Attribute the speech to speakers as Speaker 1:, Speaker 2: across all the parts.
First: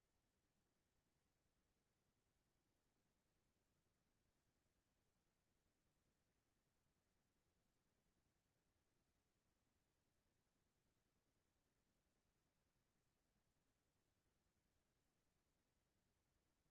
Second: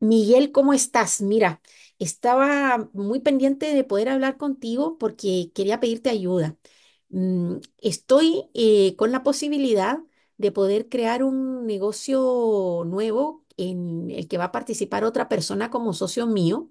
Speaker 1: Miguel, ¿cómo estás? Mira, estaba muy pendiente de poder hablar contigo porque quería pedirte ayuda. Estoy con la posibilidad de poder crear un negocio nuevo en el que va a participar otra persona como socio mío.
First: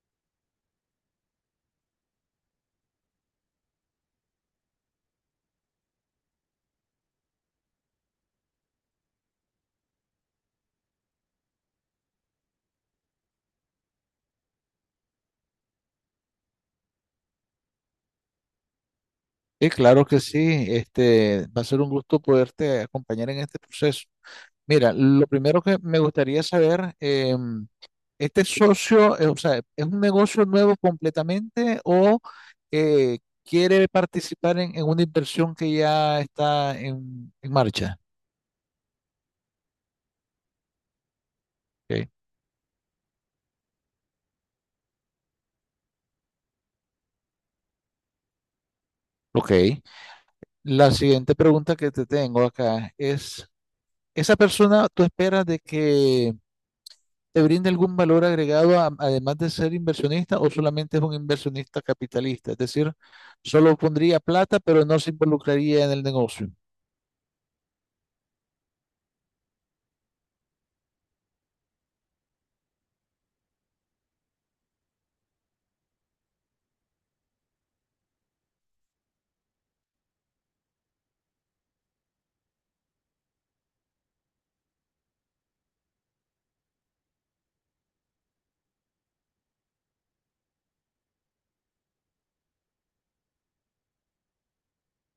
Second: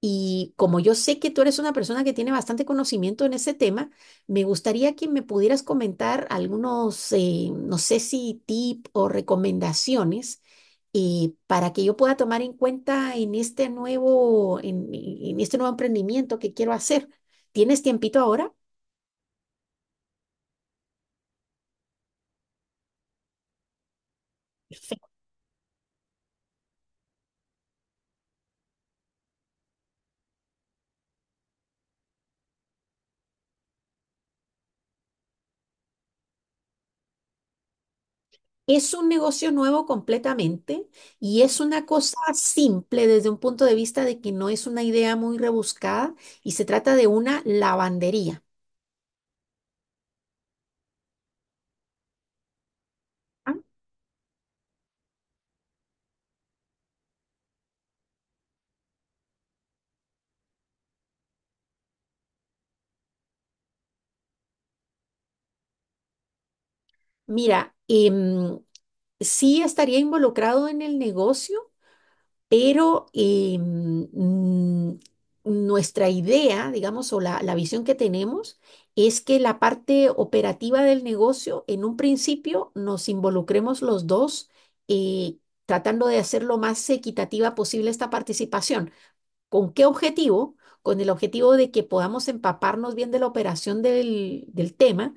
Speaker 1: Y como yo sé que tú eres una persona que tiene bastante conocimiento en ese tema, me gustaría que me pudieras comentar algunos, no sé si tip o recomendaciones y para que yo pueda tomar en cuenta en este nuevo, en este nuevo emprendimiento que quiero hacer. ¿Tienes tiempito ahora?
Speaker 2: Sí, claro que sí. Va a ser un gusto poderte acompañar en este proceso. Mira,
Speaker 1: Perfecto.
Speaker 2: lo primero que me gustaría saber, ¿este socio, o sea, es un negocio nuevo completamente o quiere participar en una inversión que ya está en marcha?
Speaker 1: Es un negocio nuevo completamente y es una
Speaker 2: Ok.
Speaker 1: cosa simple desde un punto de vista de que no es una idea muy rebuscada y se trata de una lavandería.
Speaker 2: Ok. La siguiente pregunta que te tengo acá es,
Speaker 1: Ah.
Speaker 2: ¿esa persona tú esperas de que te brinda algún valor agregado además de ser inversionista o solamente es un inversionista capitalista? Es decir, solo pondría plata pero no se involucraría en el negocio.
Speaker 1: Mira, sí estaría involucrado en el negocio, pero nuestra idea, digamos, o la visión que tenemos es que la parte operativa del negocio, en un principio, nos involucremos los dos eh, tratando de hacer lo más equitativa posible esta participación. ¿Con qué objetivo? Con el objetivo de que podamos empaparnos bien de la operación del tema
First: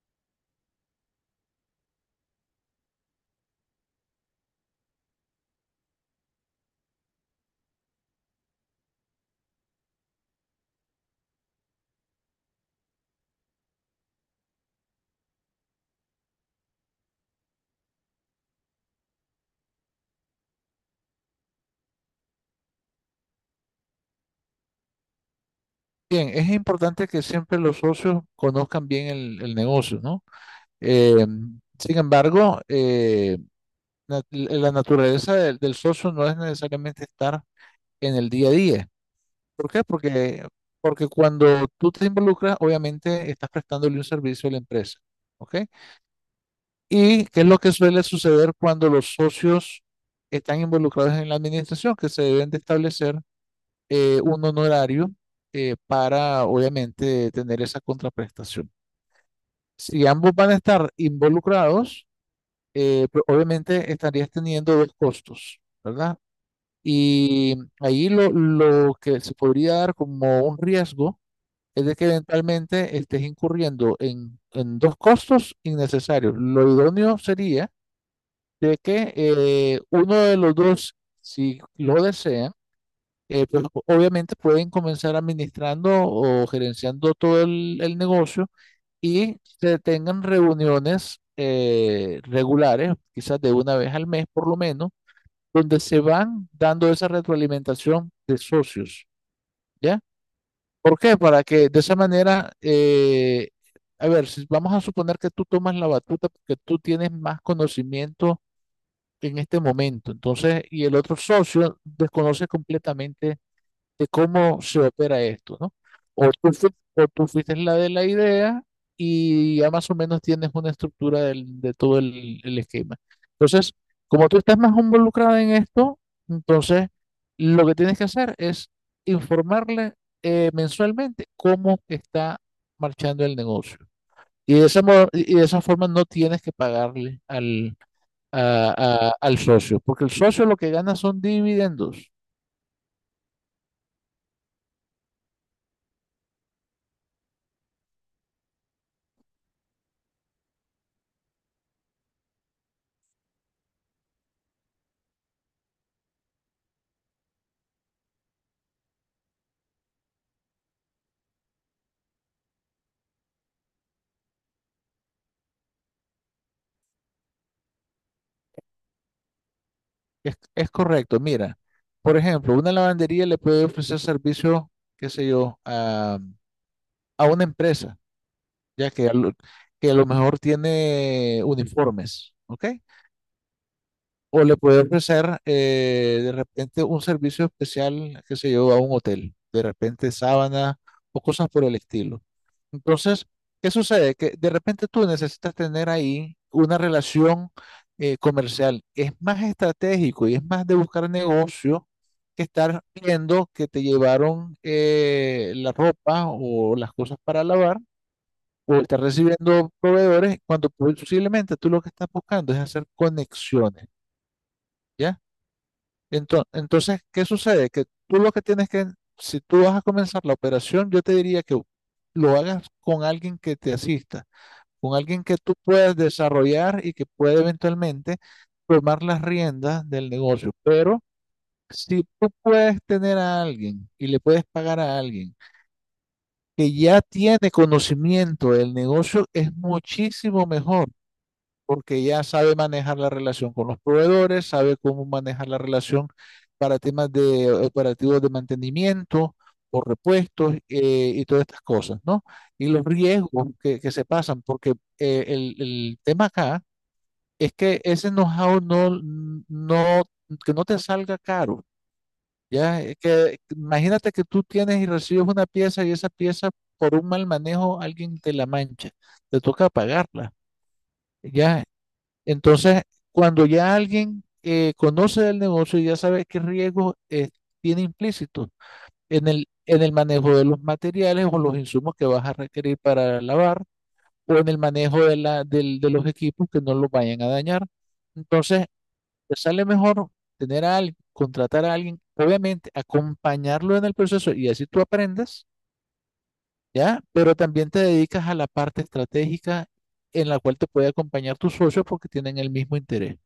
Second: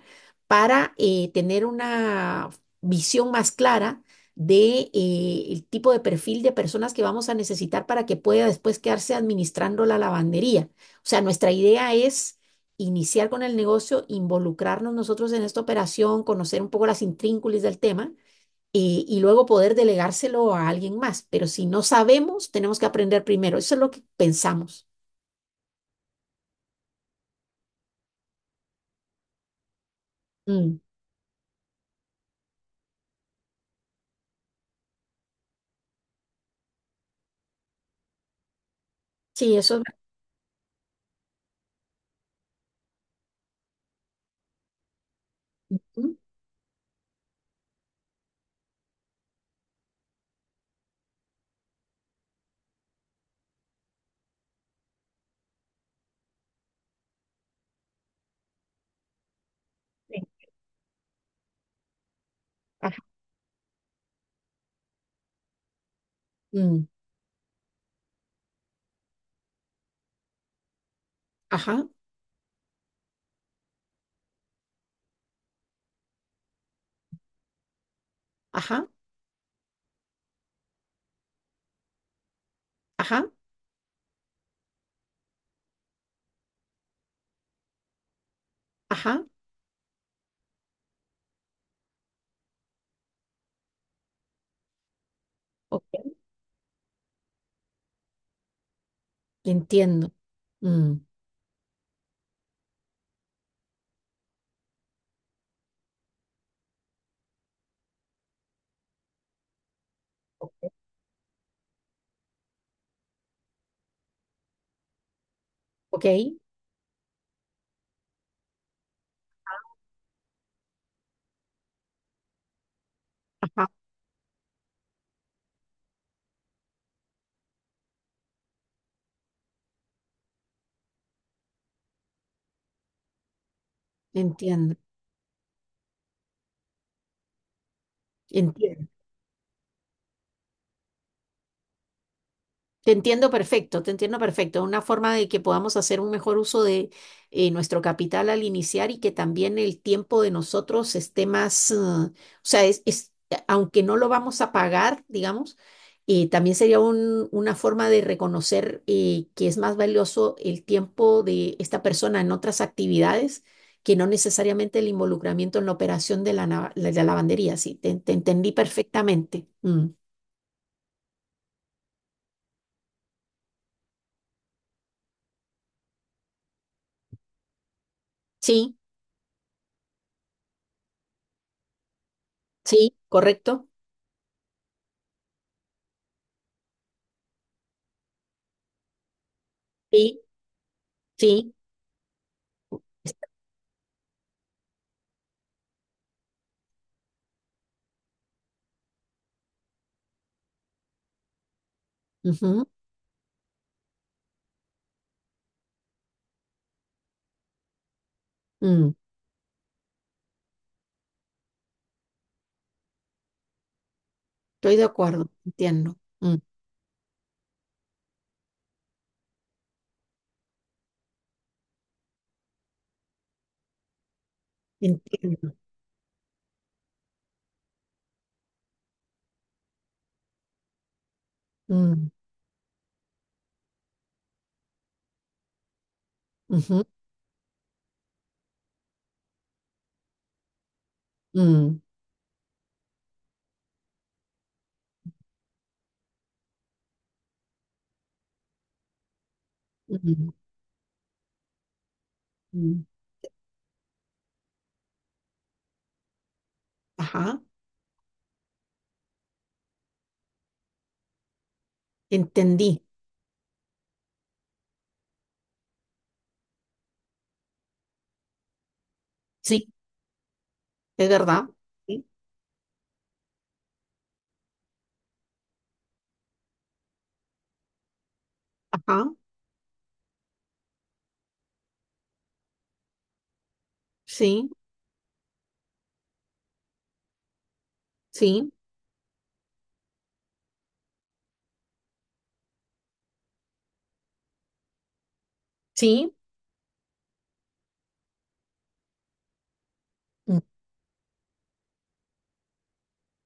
Speaker 1: para tener una visión más clara de el tipo de perfil de personas que vamos a necesitar para que pueda después quedarse administrando la lavandería. O sea, nuestra idea es iniciar con el negocio, involucrarnos nosotros en esta operación, conocer un poco las intrínculas del tema y luego poder delegárselo a alguien más. Pero si no sabemos, tenemos que aprender primero. Eso es lo que pensamos.
Speaker 2: Bien, es importante que siempre los socios conozcan bien el negocio, ¿no?
Speaker 1: Mm,
Speaker 2: Eh, sin embargo, la naturaleza del socio no es necesariamente estar en el día a día.
Speaker 1: sí,
Speaker 2: ¿Por
Speaker 1: eso
Speaker 2: qué?
Speaker 1: es.
Speaker 2: Porque cuando tú te involucras, obviamente estás prestándole un servicio a la empresa, ¿ok?
Speaker 1: Mm,
Speaker 2: ¿Y qué es lo que suele suceder cuando los socios están involucrados en la administración? Que se deben de establecer un honorario para, obviamente, tener esa contraprestación. Si
Speaker 1: sí,
Speaker 2: ambos van a estar involucrados,
Speaker 1: ajá.
Speaker 2: pues, obviamente estarías teniendo dos costos, ¿verdad?
Speaker 1: Mm,
Speaker 2: Y ahí lo que se podría dar como un riesgo
Speaker 1: ajá,
Speaker 2: es de que eventualmente estés incurriendo en dos costos innecesarios. Lo idóneo sería de
Speaker 1: ajá,
Speaker 2: que uno de los dos, si lo desea,
Speaker 1: ajá,
Speaker 2: pues obviamente pueden comenzar administrando o gerenciando todo el negocio
Speaker 1: ajá,
Speaker 2: y se tengan reuniones regulares, quizás de una vez al mes por lo menos, donde
Speaker 1: ok,
Speaker 2: se van dando esa retroalimentación de socios, ¿ya?
Speaker 1: entiendo. Mm.
Speaker 2: ¿Por qué? Para que de esa manera, a ver, si vamos a suponer que tú tomas la batuta porque tú tienes más conocimiento en este momento. Entonces,
Speaker 1: o-
Speaker 2: y el otro socio desconoce completamente de cómo se opera esto, ¿no?
Speaker 1: Ok,
Speaker 2: O tú, o tú fuiste la de la idea y ya más o menos tienes una estructura de todo el esquema.
Speaker 1: ajá,
Speaker 2: Entonces, como tú estás más involucrada en esto, entonces lo que tienes que hacer es informarle mensualmente cómo está marchando el negocio. Y de
Speaker 1: entiendo.
Speaker 2: esa, y de esa forma no tienes que pagarle
Speaker 1: Entiendo.
Speaker 2: al socio, porque el socio lo que gana son dividendos.
Speaker 1: Te entiendo perfecto, te entiendo perfecto. Una forma de que podamos hacer un mejor uso de nuestro capital al iniciar y que también el tiempo de nosotros esté más, o sea, aunque no lo vamos a pagar, digamos, también sería una forma de reconocer que es más valioso el tiempo de esta persona en otras actividades que no necesariamente el involucramiento en la operación de la lavandería. Sí, te entendí perfectamente. Mm.
Speaker 2: Es correcto. Mira, por ejemplo, una lavandería le puede ofrecer servicio, qué sé yo, a una empresa,
Speaker 1: Sí,
Speaker 2: ya que a lo mejor tiene uniformes, ¿ok?
Speaker 1: sí, correcto.
Speaker 2: O le puede ofrecer de repente un servicio especial, que se yo, a un hotel, de repente
Speaker 1: Sí.
Speaker 2: sábana o cosas
Speaker 1: Sí.
Speaker 2: por el estilo. Entonces, ¿qué sucede? Que de repente tú necesitas tener ahí una relación comercial. Es más estratégico y es más de buscar negocio que
Speaker 1: Ujú.
Speaker 2: estar viendo que te llevaron la ropa o las cosas para lavar o
Speaker 1: mm,
Speaker 2: estar recibiendo proveedores cuando posiblemente tú lo que estás buscando es hacer conexiones.
Speaker 1: Estoy de
Speaker 2: ¿Ya?
Speaker 1: acuerdo, entiendo. Mm,
Speaker 2: Entonces, ¿qué sucede? Que tú lo que si tú vas a comenzar la operación, yo te diría que lo hagas con alguien que te asista, con alguien que tú
Speaker 1: entiendo.
Speaker 2: puedas desarrollar y que puede eventualmente tomar las riendas del negocio. Pero si
Speaker 1: Mm,
Speaker 2: tú puedes tener a alguien y le puedes pagar a alguien que
Speaker 1: ujú,
Speaker 2: ya tiene conocimiento del negocio, es muchísimo mejor
Speaker 1: mm,
Speaker 2: porque ya sabe manejar la relación con los proveedores, sabe cómo manejar la relación para temas de operativos de mantenimiento o
Speaker 1: mm,
Speaker 2: repuestos y todas estas cosas, ¿no? Y
Speaker 1: mm,
Speaker 2: los riesgos que se pasan, porque el tema acá
Speaker 1: ajá,
Speaker 2: es que ese know-how no, que no te salga caro,
Speaker 1: entendí.
Speaker 2: ¿ya? Es que, imagínate que tú tienes y recibes una pieza y esa pieza por un mal manejo alguien te la mancha, te
Speaker 1: Sí,
Speaker 2: toca pagarla.
Speaker 1: es verdad.
Speaker 2: Ya,
Speaker 1: Sí,
Speaker 2: entonces, cuando ya alguien conoce del negocio y ya sabe qué riesgos tiene implícitos
Speaker 1: ajá,
Speaker 2: en el manejo de los materiales o los insumos que vas a requerir para lavar o en
Speaker 1: sí,
Speaker 2: el manejo de los equipos que no los vayan a dañar.
Speaker 1: sí,
Speaker 2: Entonces, te sale mejor tener a alguien, contratar a alguien, obviamente acompañarlo en el proceso y así tú aprendes,
Speaker 1: sí.
Speaker 2: ¿ya? Pero también te dedicas a la parte estratégica en la cual te puede acompañar tus socios porque tienen el mismo interés.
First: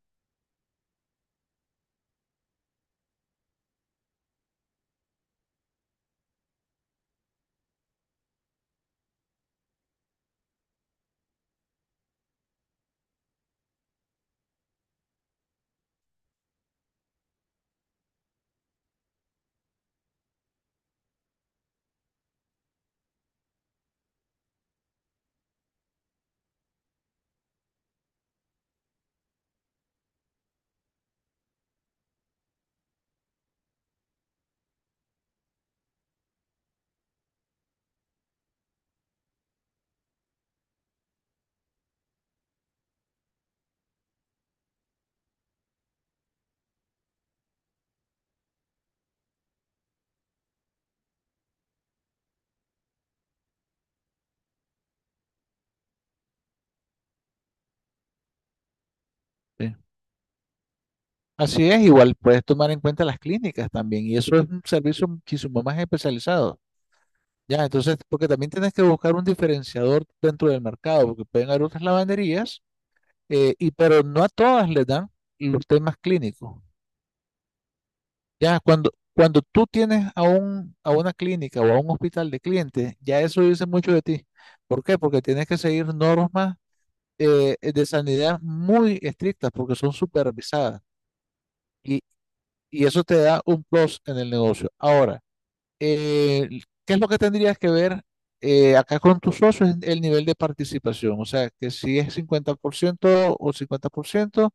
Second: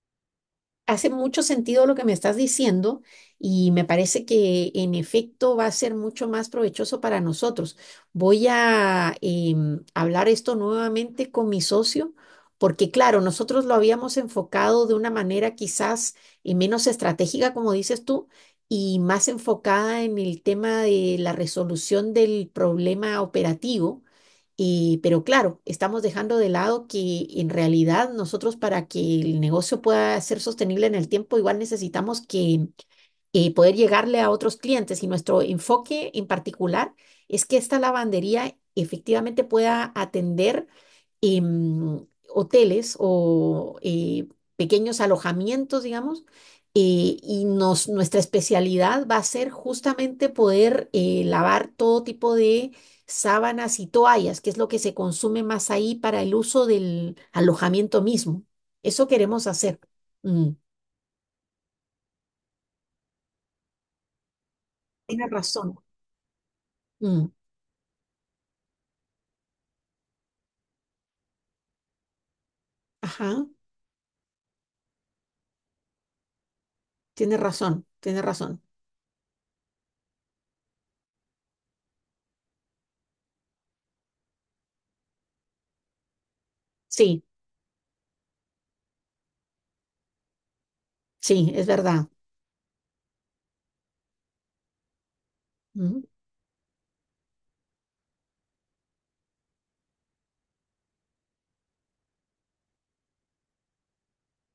Speaker 1: Hace mucho sentido lo que me estás diciendo y me parece que en efecto va a ser mucho más provechoso para nosotros. Voy a hablar esto nuevamente con mi socio porque claro, nosotros lo habíamos enfocado de una manera quizás menos estratégica, como dices tú, y más enfocada en el tema de la resolución del problema operativo. Y, pero claro, estamos dejando de lado que en realidad nosotros para que el negocio pueda ser sostenible en el tiempo, igual necesitamos que y poder llegarle a otros clientes. Y nuestro enfoque en particular es que esta lavandería efectivamente pueda atender hoteles o pequeños alojamientos, digamos. Y nuestra especialidad va a ser justamente poder lavar todo tipo de sábanas y toallas, que es lo que se consume más ahí para el uso del alojamiento mismo. Eso queremos
Speaker 2: ¿Sí?
Speaker 1: hacer. Mm.
Speaker 2: Así es, igual puedes tomar en cuenta las clínicas también, y eso es un servicio
Speaker 1: Tienes
Speaker 2: muchísimo más
Speaker 1: razón.
Speaker 2: especializado.
Speaker 1: Mm.
Speaker 2: Ya, entonces, porque también tienes que buscar un diferenciador dentro del mercado, porque pueden haber otras lavanderías,
Speaker 1: Ajá.
Speaker 2: pero no a todas les dan los temas clínicos.
Speaker 1: Tienes razón, tienes
Speaker 2: Ya,
Speaker 1: razón.
Speaker 2: cuando tú tienes a un, a una clínica o a un hospital de clientes, ya eso dice mucho de ti. ¿Por qué? Porque tienes que seguir normas
Speaker 1: Sí,
Speaker 2: de sanidad muy estrictas, porque son supervisadas,
Speaker 1: sí, es
Speaker 2: y,
Speaker 1: verdad.
Speaker 2: y eso te da un plus en el negocio. Ahora,
Speaker 1: Ujú,
Speaker 2: eh, ¿qué es lo que tendrías que ver acá con tus socios? Es el nivel de participación, o sea, que si es 50% o 50%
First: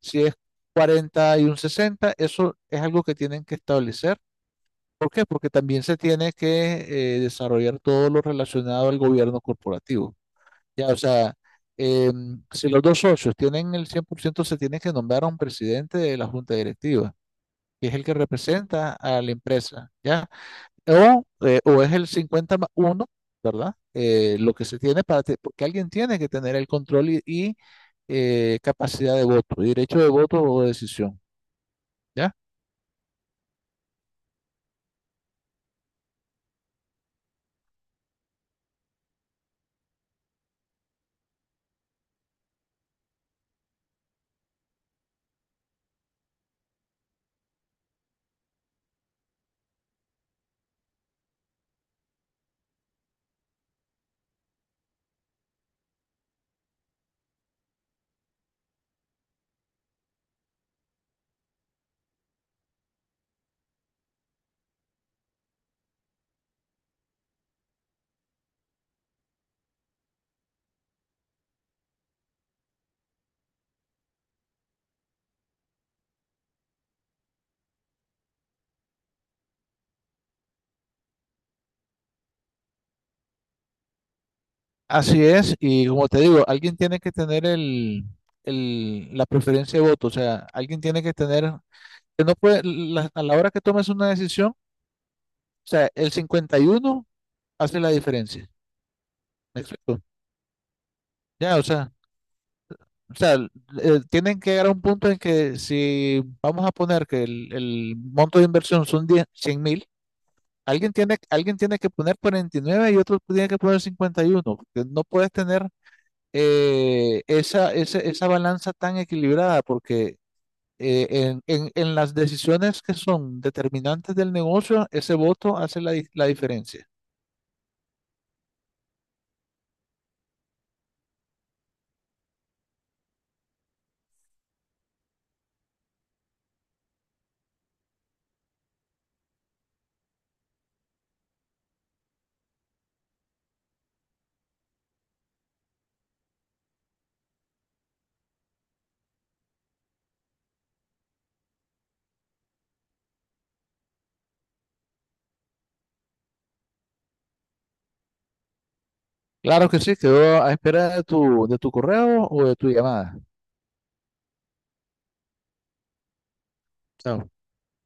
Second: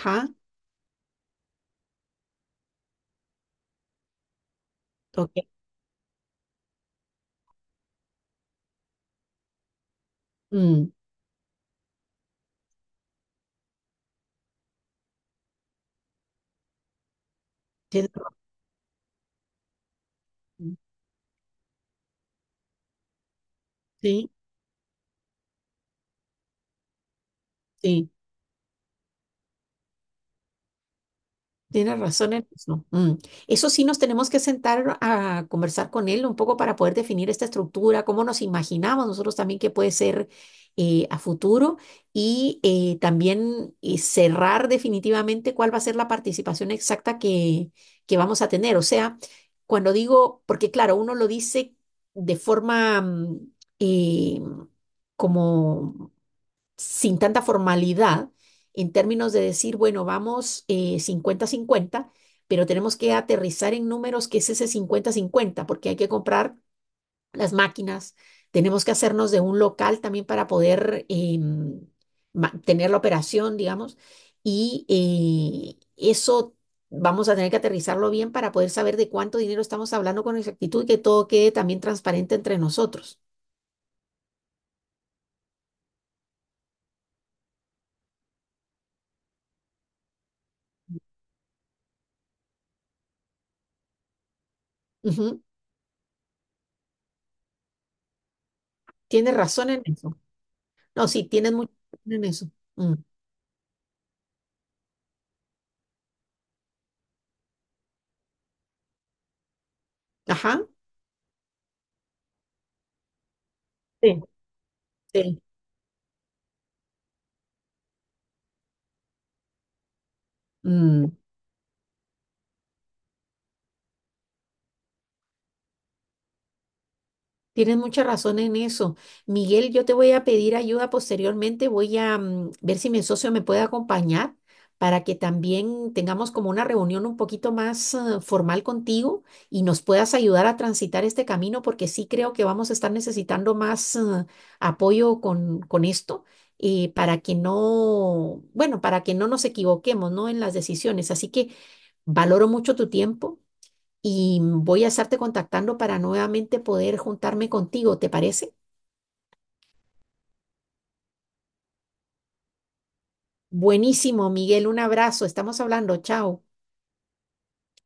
Speaker 2: si es 40 y un 60 eso es algo que tienen que establecer. ¿Por qué?
Speaker 1: ok.
Speaker 2: Porque también se tiene que desarrollar todo lo relacionado al gobierno corporativo. Ya,
Speaker 1: mm,
Speaker 2: o sea, si los dos socios tienen el 100% se tiene que nombrar a un presidente de la junta directiva, que es el
Speaker 1: Tienes
Speaker 2: que representa a la empresa, ¿ya?
Speaker 1: razón.
Speaker 2: O es el 50 más 1, ¿verdad?
Speaker 1: Sí,
Speaker 2: Lo que se tiene porque alguien tiene que tener el control
Speaker 1: sí.
Speaker 2: capacidad de voto, derecho de voto o decisión,
Speaker 1: Tienes razón
Speaker 2: ¿ya?
Speaker 1: en eso. Mm. Eso sí nos tenemos que sentar a conversar con él un poco para poder definir esta estructura, cómo nos imaginamos nosotros también que puede ser a futuro y también cerrar definitivamente cuál va a ser la participación exacta que vamos a tener. O sea, cuando digo, porque claro, uno lo dice de forma eh, como sin tanta formalidad en términos de decir, bueno, vamos cincuenta 50, pero tenemos que aterrizar en números que es ese cincuenta-cincuenta, porque hay que comprar las máquinas, tenemos que hacernos de un local también para poder tener la operación, digamos, y eso vamos a tener que aterrizarlo bien para poder saber de cuánto dinero estamos hablando con exactitud y que todo quede también transparente entre nosotros.
Speaker 2: Así es, y como te digo, alguien tiene que tener la preferencia de voto, o sea, alguien tiene que tener, que no puede, a la hora que tomes una decisión, o
Speaker 1: Ujú.
Speaker 2: sea, el 51 hace la diferencia,
Speaker 1: Tienes
Speaker 2: ¿me
Speaker 1: razón en
Speaker 2: explico?
Speaker 1: eso. No, sí, tienes
Speaker 2: Ya, o
Speaker 1: mucha
Speaker 2: sea,
Speaker 1: razón en eso. Mm.
Speaker 2: O sea, tienen que llegar a un punto en que si vamos a poner que el monto de inversión son 10, 100 mil,
Speaker 1: Ajá.
Speaker 2: alguien tiene que poner 49 y nueve y otro tiene que poner
Speaker 1: Sí.
Speaker 2: 51, porque no puedes
Speaker 1: Sí.
Speaker 2: tener esa balanza tan equilibrada, porque
Speaker 1: Mm,
Speaker 2: en las decisiones que son determinantes del negocio, ese voto hace la diferencia.
Speaker 1: Tienes mucha razón en eso. Miguel, yo te voy a pedir ayuda posteriormente. Voy a ver si mi socio me puede acompañar para que también tengamos como una reunión un poquito más formal contigo y nos puedas ayudar a transitar este camino, porque sí creo que vamos a estar necesitando más apoyo con esto para que no, bueno, para que no nos equivoquemos, ¿no? En las decisiones. Así que valoro mucho tu tiempo y voy a estarte contactando para nuevamente poder juntarme contigo, ¿te parece?
Speaker 2: Claro que sí, quedo a espera de tu correo o de tu llamada.
Speaker 1: Buenísimo, Miguel, un abrazo, estamos hablando, chao.
Speaker 2: Chao.